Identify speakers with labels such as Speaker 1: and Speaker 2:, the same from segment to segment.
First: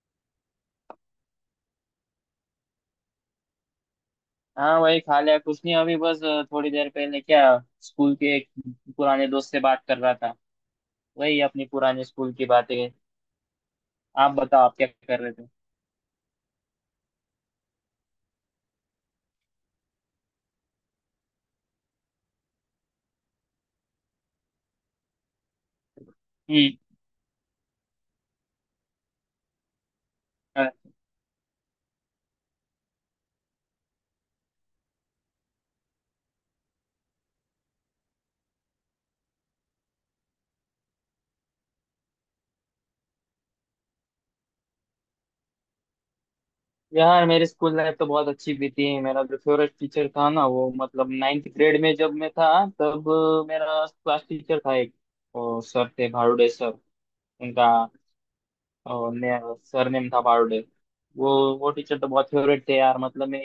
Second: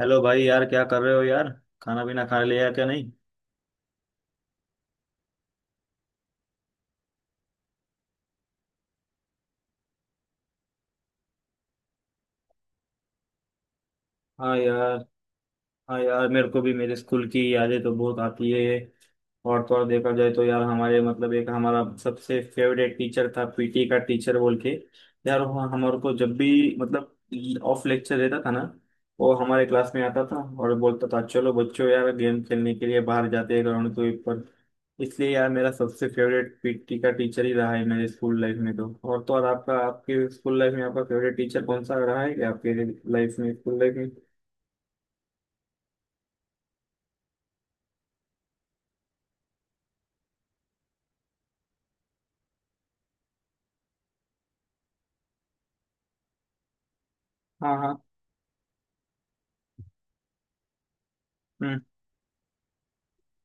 Speaker 1: Hello भाई यार, क्या कर रहे हो यार। खाना पीना खा लिया क्या? नहीं।
Speaker 2: हाँ वही खा लिया कुछ नहीं अभी बस थोड़ी देर पहले क्या स्कूल के एक पुराने दोस्त से बात कर रहा था। वही अपनी पुराने स्कूल की बातें। आप
Speaker 1: हाँ
Speaker 2: बताओ आप क्या
Speaker 1: यार।
Speaker 2: कर रहे थे?
Speaker 1: हाँ यार, मेरे को भी मेरे स्कूल की यादें तो बहुत आती है। और तो और देखा जाए तो यार हमारे मतलब एक हमारा सबसे फेवरेट टीचर था, पीटी का टीचर बोल के। यार वो हमारे को जब
Speaker 2: हम्म।
Speaker 1: भी मतलब ऑफ लेक्चर रहता था ना, वो हमारे क्लास में आता था
Speaker 2: अ,
Speaker 1: और बोलता था, चलो बच्चों यार गेम खेलने के लिए बाहर जाते हैं ग्राउंड के ऊपर। इसलिए यार मेरा सबसे फेवरेट पीटी का टीचर ही रहा है मेरे स्कूल लाइफ में। तो और आपका आपके स्कूल लाइफ में आपका फेवरेट टीचर कौन सा रहा है, क्या आपके लाइफ में, स्कूल लाइफ में?
Speaker 2: यार मेरी स्कूल लाइफ तो बहुत अच्छी बीती। मेरा जो फेवरेट टीचर था ना, वो मतलब नाइन्थ ग्रेड में जब मैं था तब, मेरा क्लास टीचर था एक, और सर थे भारूडे सर, उनका।
Speaker 1: हाँ हाँ।
Speaker 2: और मैं, सर नेम था बारोडे। वो वो
Speaker 1: हम्म।
Speaker 2: टीचर तो बहुत फेवरेट थे यार। मतलब मैं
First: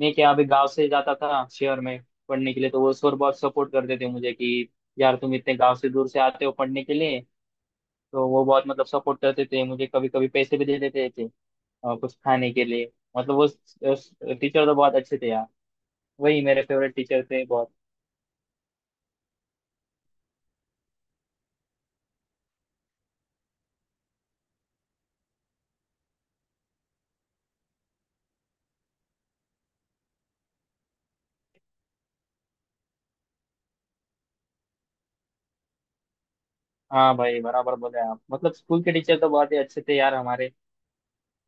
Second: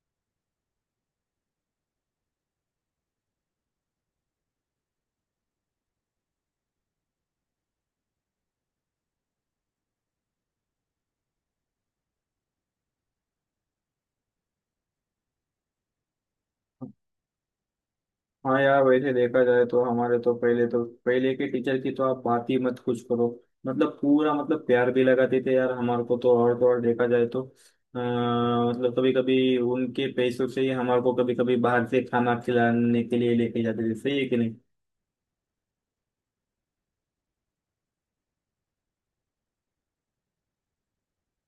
Speaker 2: मैं क्या, अभी गांव से जाता था शहर में पढ़ने के लिए, तो वो सर बहुत सपोर्ट करते थे मुझे कि यार तुम इतने गांव से दूर से आते हो पढ़ने के लिए। तो वो बहुत मतलब सपोर्ट करते थे मुझे, कभी कभी पैसे भी दे देते थे कुछ खाने के लिए। मतलब वो टीचर तो बहुत अच्छे थे यार। वही मेरे फेवरेट टीचर थे बहुत।
Speaker 1: हाँ यार, वैसे देखा जाए तो हमारे तो पहले, तो पहले के टीचर की तो आप बात ही मत कुछ करो। मतलब पूरा मतलब प्यार भी लगाते थे यार हमारे को। तो और देखा जाए तो मतलब कभी कभी उनके पैसों से ही हमारे को कभी कभी बाहर से खाना खिलाने के लिए लेके जाते थे। सही है कि नहीं?
Speaker 2: हाँ भाई, बराबर बोले आप। मतलब स्कूल के टीचर तो बहुत ही अच्छे थे यार हमारे।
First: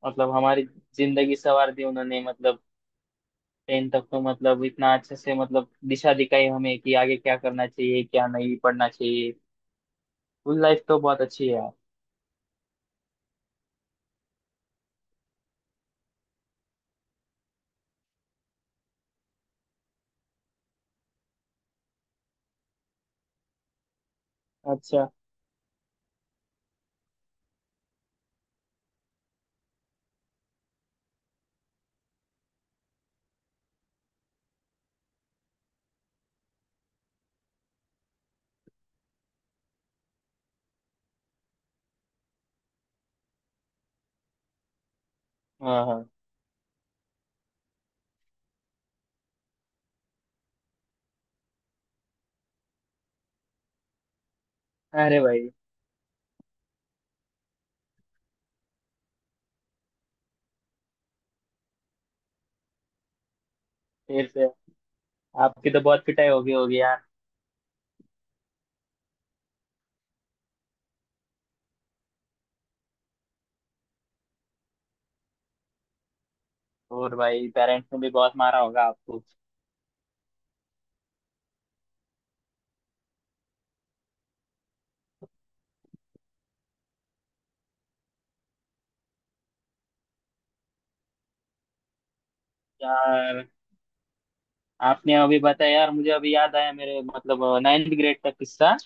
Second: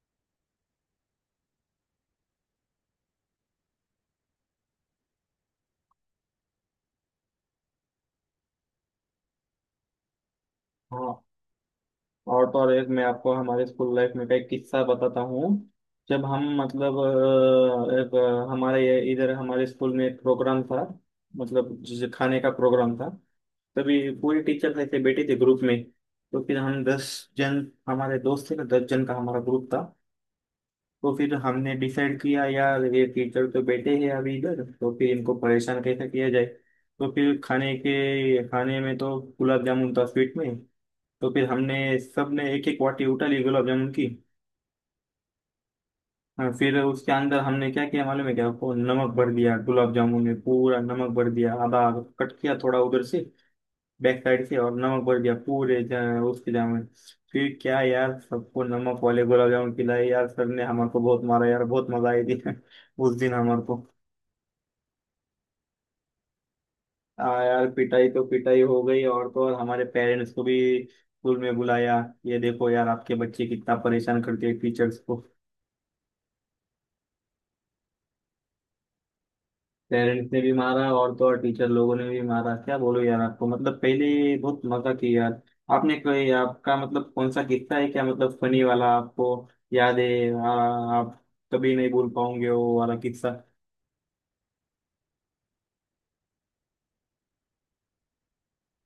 Speaker 2: मतलब हमारी जिंदगी संवार दी उन्होंने। मतलब 10 तक तो मतलब इतना अच्छे से मतलब दिशा दिखाई हमें कि आगे क्या करना चाहिए, क्या नहीं पढ़ना चाहिए। स्कूल लाइफ तो
Speaker 1: हाँ।
Speaker 2: बहुत अच्छी है यार।
Speaker 1: और तो और एक मैं आपको हमारे स्कूल लाइफ में का एक किस्सा बताता हूँ। जब हम मतलब एक हमारे इधर हमारे स्कूल में एक प्रोग्राम था। मतलब जिस खाने का प्रोग्राम था, तभी पूरी टीचर ऐसे
Speaker 2: अच्छा।
Speaker 1: बैठी थी ग्रुप में। तो फिर हम दस जन, हमारे दोस्त थे ना, दस जन का हमारा ग्रुप था। तो फिर हमने डिसाइड किया यार ये टीचर तो बैठे हैं अभी इधर, तो फिर इनको परेशान कैसे किया जाए। तो फिर खाने में तो गुलाब जामुन था स्वीट में। तो फिर हमने सबने एक एक वाटी उठा ली गुलाब जामुन की।
Speaker 2: हाँ हाँ।
Speaker 1: हाँ, फिर उसके अंदर हमने क्या किया मालूम है क्या? वो नमक भर दिया गुलाब जामुन में, पूरा नमक भर दिया, आधा कट किया थोड़ा उधर से, बैक साइड से, और नमक भर
Speaker 2: अरे
Speaker 1: दिया
Speaker 2: भाई,
Speaker 1: पूरे उसके जाम में। फिर क्या यार सबको नमक वाले गुलाब जामुन खिलाए यार, सर ने हमारे को बहुत मारा यार, बहुत मजा आई थी उस दिन हमारे को।
Speaker 2: फिर से आपकी तो बहुत पिटाई होगी होगी यार।
Speaker 1: आ यार, पिटाई तो पिटाई हो गई, और तो और हमारे पेरेंट्स को भी स्कूल में बुलाया, ये देखो यार आपके बच्चे कितना परेशान करते हैं टीचर्स को।
Speaker 2: और भाई, पेरेंट्स ने भी बहुत मारा होगा आपको।
Speaker 1: पेरेंट्स ने भी मारा और तो और टीचर लोगों ने भी मारा, क्या बोलो यार आपको? मतलब पहले बहुत मजा किया यार। आपने कोई आपका मतलब कौन सा किस्सा है क्या, मतलब फनी वाला, आपको याद है? आप कभी नहीं भूल पाओगे वो वाला किस्सा।
Speaker 2: यार आपने अभी बताया, यार मुझे अभी याद आया मेरे मतलब नाइन्थ ग्रेड का किस्सा।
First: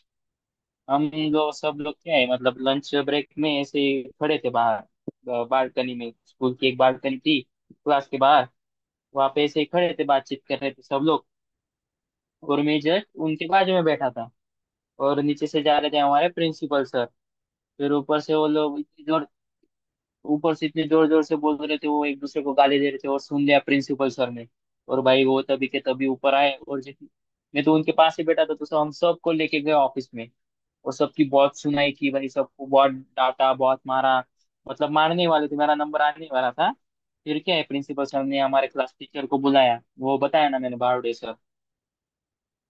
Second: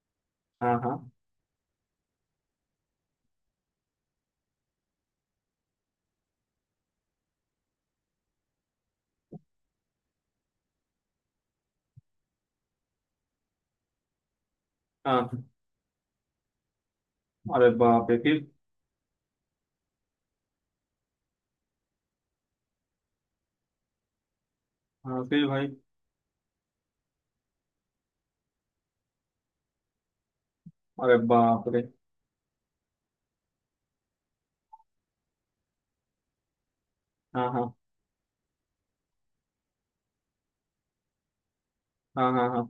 Speaker 1: हाँ हाँ
Speaker 2: हम लोग, सब लोग क्या है, मतलब लंच ब्रेक में ऐसे ही खड़े थे बाहर बालकनी में। स्कूल की एक बालकनी थी क्लास के बाहर। वहां पे ऐसे ही खड़े थे, बातचीत कर रहे थे सब लोग। और मैं जस्ट उनके बाजू में बैठा था। और
Speaker 1: हाँ।
Speaker 2: नीचे से जा रहे थे हमारे प्रिंसिपल सर।
Speaker 1: अरे
Speaker 2: फिर
Speaker 1: बाप रे,
Speaker 2: ऊपर से
Speaker 1: फिर?
Speaker 2: वो लोग इतनी जोर ऊपर से इतने जोर जोर से बोल रहे थे वो, एक दूसरे को गाली दे रहे थे, और सुन लिया प्रिंसिपल सर ने। और
Speaker 1: हाँ
Speaker 2: भाई वो
Speaker 1: फिर भाई।
Speaker 2: तभी के तभी ऊपर आए और जित, मैं तो उनके पास ही बैठा था, तो सब हम सबको लेके गए ऑफिस में। और
Speaker 1: अरे
Speaker 2: सबकी बहुत
Speaker 1: बाप रे।
Speaker 2: सुनाई की भाई, सबको बहुत डांटा, बहुत मारा। मतलब मारने वाले थे, मेरा नंबर आने वाला था। फिर
Speaker 1: हाँ
Speaker 2: क्या है,
Speaker 1: हाँ
Speaker 2: प्रिंसिपल सर ने हमारे क्लास टीचर को बुलाया। वो बताया ना मैंने, बारोडे सर।
Speaker 1: हाँ हाँ। हाँ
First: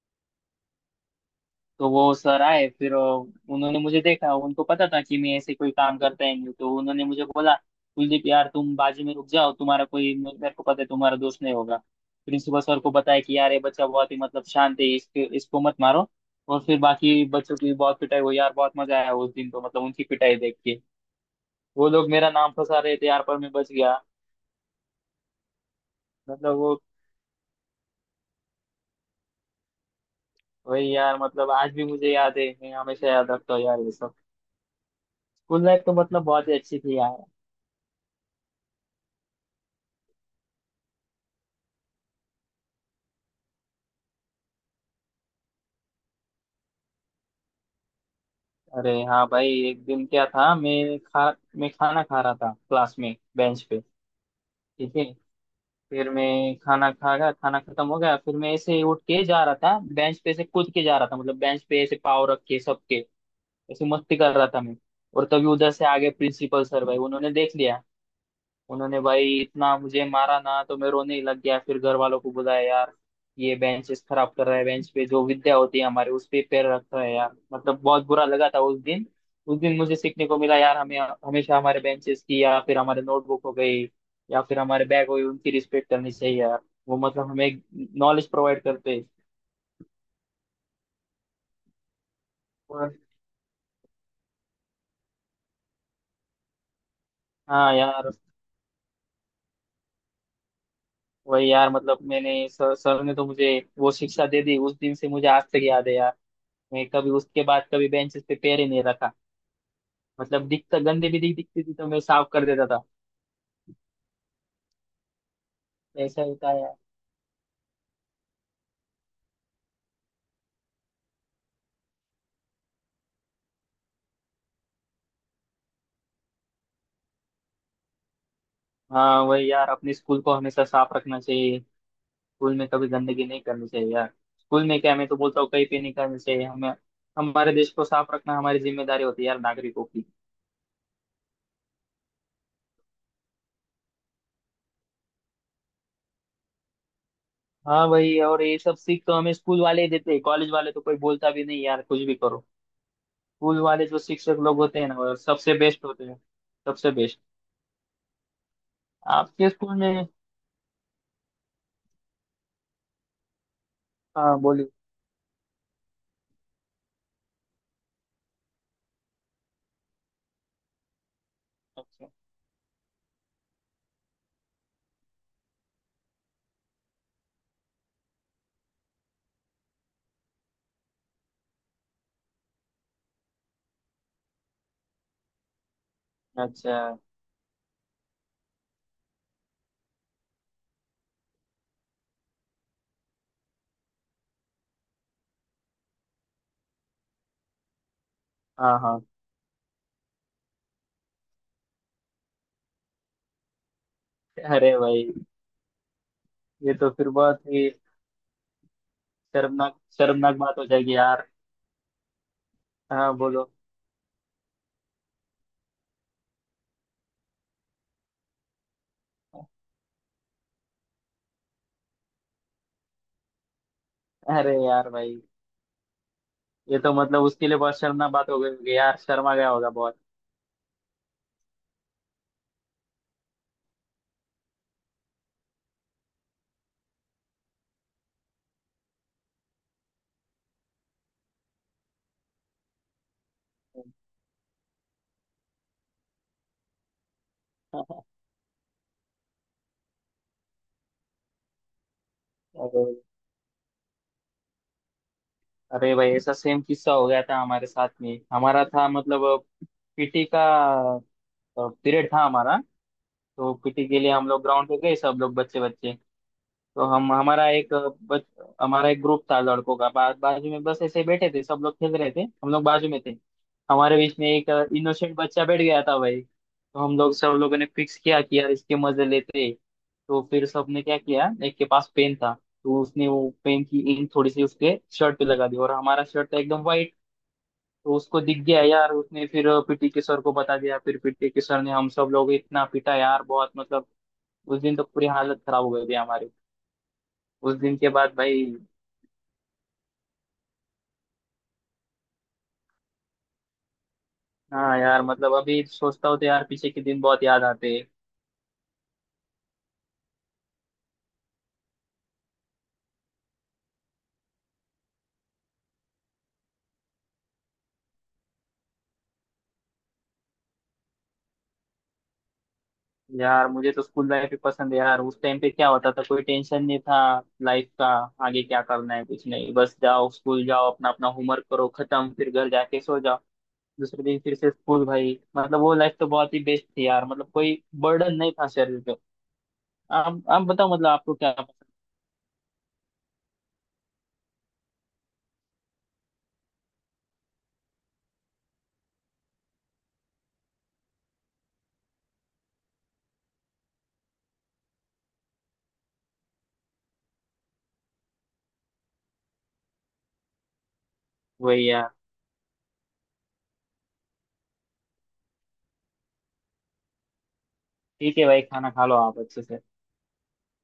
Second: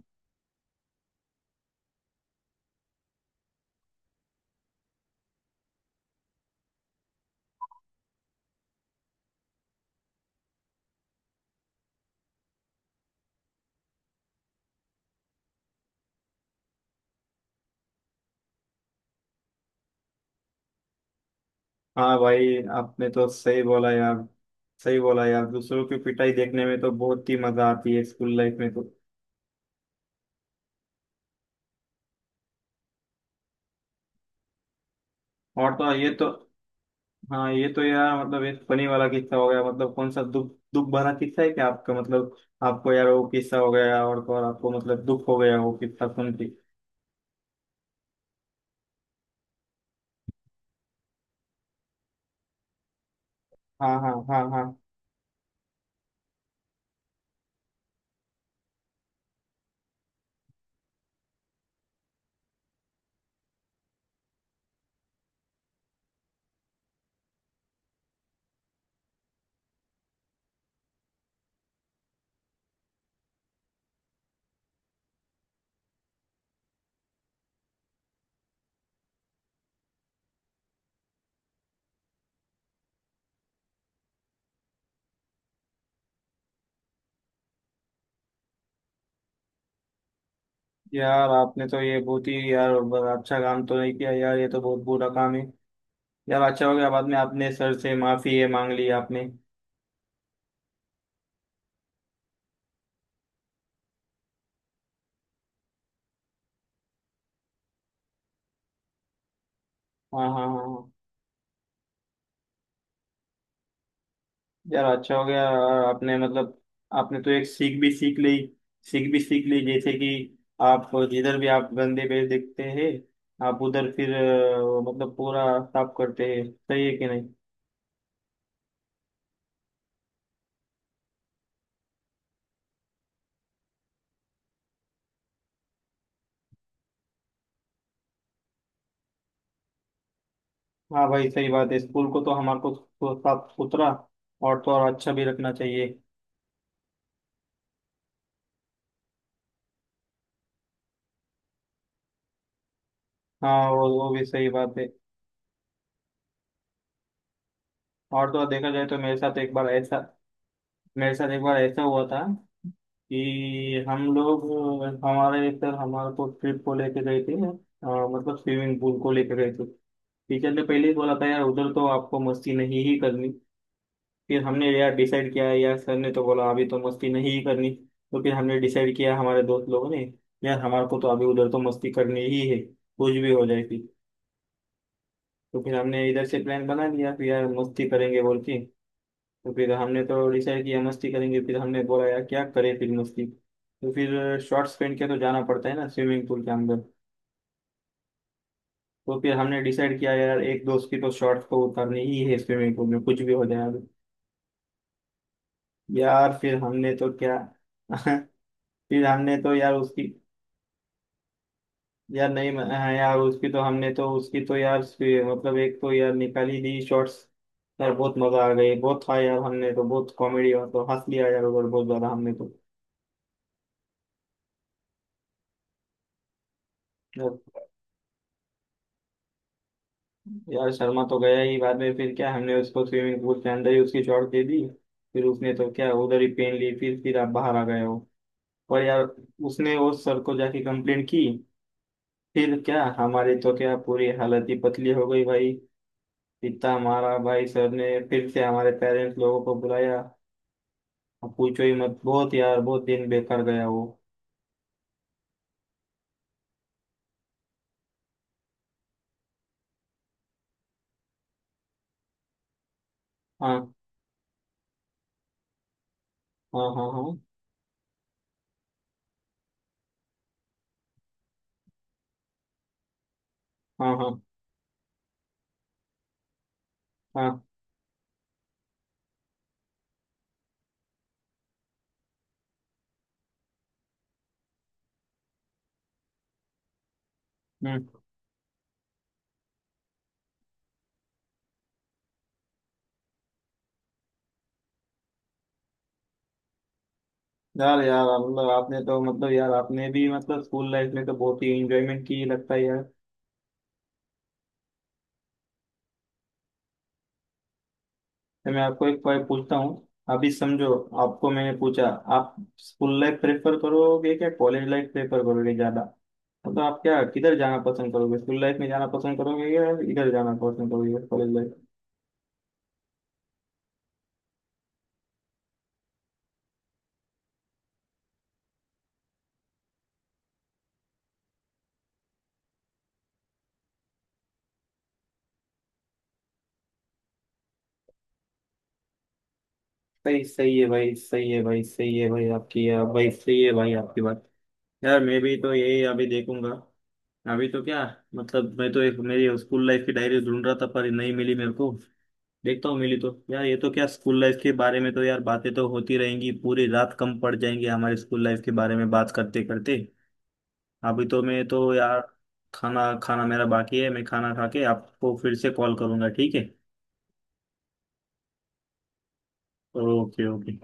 Speaker 2: तो वो सर आए फिर, उन्होंने मुझे देखा। उनको पता था कि मैं ऐसे कोई काम करता ही नहीं, तो उन्होंने मुझे बोला, कुलदीप यार तुम बाजू में रुक जाओ, तुम्हारा कोई, मेरे को पता है तुम्हारा दोस्त नहीं होगा। प्रिंसिपल सर को बताया कि यार ये बच्चा बहुत ही मतलब शांत है, इसके इसको मत मारो। और फिर बाकी बच्चों की बहुत पिटाई हुई यार। बहुत मजा आया उस दिन तो, मतलब उनकी पिटाई देख के। वो लोग
Speaker 1: हाँ
Speaker 2: मेरा नाम
Speaker 1: भाई,
Speaker 2: फंसा रहे थे
Speaker 1: आपने
Speaker 2: यार,
Speaker 1: तो
Speaker 2: पर मैं
Speaker 1: सही
Speaker 2: बच
Speaker 1: बोला
Speaker 2: गया।
Speaker 1: यार। सही बोला यार, दूसरों की पिटाई
Speaker 2: मतलब
Speaker 1: देखने
Speaker 2: वो,
Speaker 1: में तो बहुत ही मजा आती है स्कूल लाइफ में तो।
Speaker 2: वही यार। मतलब आज भी मुझे याद है, मैं हमेशा याद रखता हूँ यार ये सब। स्कूल
Speaker 1: और
Speaker 2: लाइफ
Speaker 1: तो
Speaker 2: तो
Speaker 1: ये
Speaker 2: मतलब
Speaker 1: तो,
Speaker 2: बहुत ही अच्छी थी यार।
Speaker 1: हाँ ये तो यार मतलब एक फनी वाला किस्सा हो गया। मतलब कौन सा दुख दुख भरा किस्सा है क्या आपका, मतलब आपको यार वो किस्सा हो गया और तो और आपको मतलब दुख हो गया वो किस्सा सुन के?
Speaker 2: अरे हाँ भाई, एक दिन क्या था, मैं खाना खा रहा था क्लास में बेंच पे।
Speaker 1: हाँ हाँ हाँ हाँ।
Speaker 2: ठीक है। फिर मैं खाना खा गया, खाना खत्म हो गया, फिर मैं ऐसे ही उठ के जा रहा था, बेंच पे से कूद के जा रहा था। मतलब बेंच पे ऐसे पाँव रख के, सबके ऐसे मस्ती कर रहा था मैं। और तभी उधर से आगे प्रिंसिपल सर भाई, उन्होंने देख लिया। उन्होंने भाई इतना मुझे मारा ना तो मैं रोने ही लग गया। फिर घर वालों को बुलाया, यार ये बेंचेस खराब कर रहा है, बेंच पे जो विद्या होती है हमारे, उस पे पैर रख रहा है यार। मतलब बहुत बुरा लगा था उस दिन। उस दिन मुझे सीखने को मिला यार, हमें हमेशा हमारे बेंचेस की, या फिर हमारे नोटबुक हो गई, या फिर हमारे बैग हो गई, उनकी रिस्पेक्ट करनी चाहिए यार। वो मतलब हमें नॉलेज प्रोवाइड करते हैं।
Speaker 1: यार आपने तो ये बहुत ही यार
Speaker 2: और
Speaker 1: बड़ा अच्छा काम तो नहीं किया यार, ये तो बहुत बुरा काम है। यार अच्छा हो गया बाद में आपने
Speaker 2: हाँ
Speaker 1: सर से
Speaker 2: यार,
Speaker 1: माफी ये मांग ली आपने।
Speaker 2: वही यार। मतलब मैंने सर ने तो मुझे वो शिक्षा दे दी, उस दिन से मुझे आज तक याद है यार। मैं कभी उसके बाद कभी बेंचेस पे पैर ही नहीं रखा।
Speaker 1: हाँ हाँ
Speaker 2: मतलब
Speaker 1: हाँ
Speaker 2: दिखता
Speaker 1: हाँ।
Speaker 2: गंदगी दिखती थी तो मैं साफ कर देता था।
Speaker 1: यार अच्छा हो गया और आपने
Speaker 2: ऐसा होता
Speaker 1: मतलब
Speaker 2: है यार।
Speaker 1: आपने तो एक सीख भी सीख ली, सीख भी सीख ली। जैसे कि आप जिधर भी आप गंदे पेड़ देखते हैं, आप उधर फिर मतलब पूरा साफ करते हैं। सही है कि नहीं?
Speaker 2: हाँ वही यार, अपने स्कूल को हमेशा साफ रखना चाहिए। स्कूल में कभी गंदगी नहीं करनी चाहिए यार। स्कूल में क्या, मैं तो बोलता हूँ कहीं पे नहीं करनी चाहिए हमें। हमारे देश को साफ रखना हमारी जिम्मेदारी होती है यार नागरिकों की।
Speaker 1: हाँ भाई सही बात है, स्कूल को तो हमारे को तो साफ सुथरा और तो और अच्छा भी रखना चाहिए।
Speaker 2: हाँ वही। और ये सब सीख तो हमें स्कूल वाले ही देते हैं। कॉलेज वाले तो कोई बोलता भी नहीं यार, कुछ भी करो। स्कूल
Speaker 1: हाँ
Speaker 2: वाले
Speaker 1: वो
Speaker 2: जो
Speaker 1: वो भी
Speaker 2: शिक्षक
Speaker 1: सही
Speaker 2: लोग
Speaker 1: बात
Speaker 2: होते
Speaker 1: है।
Speaker 2: हैं ना, वो सबसे बेस्ट होते हैं। सबसे बेस्ट।
Speaker 1: और तो और देखा जाए तो मेरे साथ
Speaker 2: आपके
Speaker 1: एक बार
Speaker 2: स्कूल
Speaker 1: ऐसा,
Speaker 2: में?
Speaker 1: मेरे साथ एक बार ऐसा हुआ था कि हम
Speaker 2: हाँ
Speaker 1: लोग,
Speaker 2: बोलिए।
Speaker 1: हमारे एक सर हमारे को ट्रिप को लेके गए थे मतलब स्विमिंग पूल को लेके गए थे। टीचर ने पहले ही बोला था यार उधर तो
Speaker 2: अच्छा।
Speaker 1: आपको मस्ती नहीं ही करनी। फिर हमने यार डिसाइड किया यार सर ने तो बोला अभी तो मस्ती नहीं ही करनी। तो फिर हमने डिसाइड किया हमारे दोस्त लोगों ने, यार हमारे को तो अभी उधर तो मस्ती करनी ही है कुछ भी हो जाए फिर। तो फिर हमने इधर से प्लान
Speaker 2: अच्छा।
Speaker 1: बना लिया फिर यार मस्ती करेंगे बोल के। तो फिर हमने तो डिसाइड किया मस्ती करेंगे, फिर हमने बोला यार क्या करें फिर मस्ती, तो फिर शॉर्ट्स पहन के तो जाना पड़ता है ना स्विमिंग पूल के अंदर।
Speaker 2: हाँ हाँ।
Speaker 1: तो फिर हमने डिसाइड किया यार एक दोस्त की तो शॉर्ट्स को उतारनी ही है स्विमिंग पूल में, कुछ भी हो जाए अब।
Speaker 2: अरे भाई,
Speaker 1: यार फिर
Speaker 2: ये तो
Speaker 1: हमने
Speaker 2: फिर
Speaker 1: तो क्या
Speaker 2: बहुत ही,
Speaker 1: फिर हमने तो यार
Speaker 2: शर्मनाक
Speaker 1: उसकी,
Speaker 2: शर्मनाक बात हो जाएगी यार।
Speaker 1: यार नहीं हाँ
Speaker 2: हाँ
Speaker 1: यार उसकी
Speaker 2: बोलो।
Speaker 1: तो हमने तो उसकी तो यार मतलब एक तो यार निकाली दी शॉर्ट्स। यार बहुत मजा आ गई बहुत था यार, हमने तो बहुत कॉमेडी और तो हंस लिया यार उधर बहुत ज्यादा हमने।
Speaker 2: अरे यार भाई, ये तो मतलब
Speaker 1: तो
Speaker 2: उसके लिए बहुत शर्मनाक बात हो गई होगी यार, शर्मा गया होगा बहुत।
Speaker 1: यार शर्मा तो गया ही, बाद में फिर क्या हमने उसको स्विमिंग पूल के अंदर ही उसकी चोट दे दी। फिर उसने तो क्या उधर ही पेन ली, फिर आप बाहर आ गए हो। पर यार उसने वो सर को जाके कंप्लेंट की, फिर क्या हमारी तो क्या पूरी हालत ही पतली हो गई भाई। इतना मारा भाई सर ने, फिर से हमारे पेरेंट्स लोगों को बुलाया। अब पूछो ही मत, बहुत यार बहुत
Speaker 2: अरे।
Speaker 1: दिन बेकार गया वो।
Speaker 2: अरे भाई, ऐसा सेम किस्सा हो गया था हमारे साथ में। हमारा था मतलब पीटी का पीरियड था हमारा। तो
Speaker 1: हाँ
Speaker 2: पीटी के लिए हम लोग ग्राउंड पे गए, सब लोग, बच्चे बच्चे।
Speaker 1: हाँ
Speaker 2: तो
Speaker 1: हाँ हाँ
Speaker 2: हम हमारा एक बच, हमारा एक ग्रुप था लड़कों का, बाजू में बस ऐसे ही बैठे थे। सब लोग खेल रहे थे, हम लोग बाजू में थे।
Speaker 1: हाँ
Speaker 2: हमारे बीच
Speaker 1: हाँ
Speaker 2: में एक इनोसेंट बच्चा बैठ गया था भाई, तो हम लोग, सब
Speaker 1: हाँ।
Speaker 2: लोगों ने फिक्स किया कि यार इसके मजे लेते। तो फिर सबने क्या किया, एक के पास पेन था, तो उसने वो पेन की इंक थोड़ी सी उसके शर्ट पे लगा दी। और हमारा शर्ट था एकदम वाइट,
Speaker 1: हम्म।
Speaker 2: तो उसको दिख गया यार। उसने फिर पीटी के सर को बता दिया। फिर पीटी के सर ने हम सब लोग इतना पीटा यार, बहुत मतलब, उस दिन तो पूरी हालत खराब हो गई थी हमारी उस दिन
Speaker 1: यार
Speaker 2: के
Speaker 1: यार
Speaker 2: बाद भाई।
Speaker 1: मतलब आपने तो मतलब यार आपने भी मतलब स्कूल लाइफ में तो बहुत ही एंजॉयमेंट की लगता है यार।
Speaker 2: हाँ यार, मतलब अभी सोचता हूँ तो यार पीछे के दिन बहुत याद आते हैं।
Speaker 1: मैं आपको एक पॉइंट पूछता हूँ, अभी समझो, आपको मैंने पूछा, आप स्कूल लाइफ प्रेफर करोगे क्या कॉलेज लाइफ प्रेफर करोगे ज्यादा? तो आप क्या किधर जाना पसंद करोगे, स्कूल लाइफ में जाना पसंद करोगे या इधर जाना पसंद करोगे कॉलेज लाइफ?
Speaker 2: यार मुझे तो स्कूल लाइफ ही पसंद है यार। उस टाइम पे क्या होता था, कोई टेंशन नहीं था लाइफ का, आगे क्या करना है, कुछ नहीं, बस जाओ स्कूल, जाओ अपना अपना होमवर्क करो, खत्म, फिर घर जाके सो जाओ, दूसरे दिन फिर से स्कूल भाई। मतलब वो लाइफ तो बहुत ही बेस्ट थी यार, मतलब कोई बर्डन नहीं था शरीर पे। आप
Speaker 1: सही,
Speaker 2: आप
Speaker 1: सही है
Speaker 2: बताओ मतलब
Speaker 1: भाई,
Speaker 2: आपको
Speaker 1: सही
Speaker 2: क्या
Speaker 1: है भाई,
Speaker 2: पसंद?
Speaker 1: सही है भाई आपकी, आप भाई सही है भाई आपकी बात। यार मैं भी तो यही अभी देखूंगा, अभी तो क्या, मतलब मैं तो एक मेरी स्कूल लाइफ की डायरी ढूंढ रहा था पर नहीं मिली मेरे को, देखता हूँ मिली तो। यार ये तो क्या स्कूल लाइफ के बारे में तो यार बातें तो होती रहेंगी, पूरी रात कम पड़ जाएंगी हमारे स्कूल लाइफ के बारे में बात करते करते। अभी तो मैं तो
Speaker 2: वही यार।
Speaker 1: यार खाना, खाना मेरा बाकी है, मैं खाना खा के आपको फिर से कॉल करूंगा, ठीक है?
Speaker 2: ठीक है भाई, खाना खा लो आप अच्छे से।
Speaker 1: Okay okay.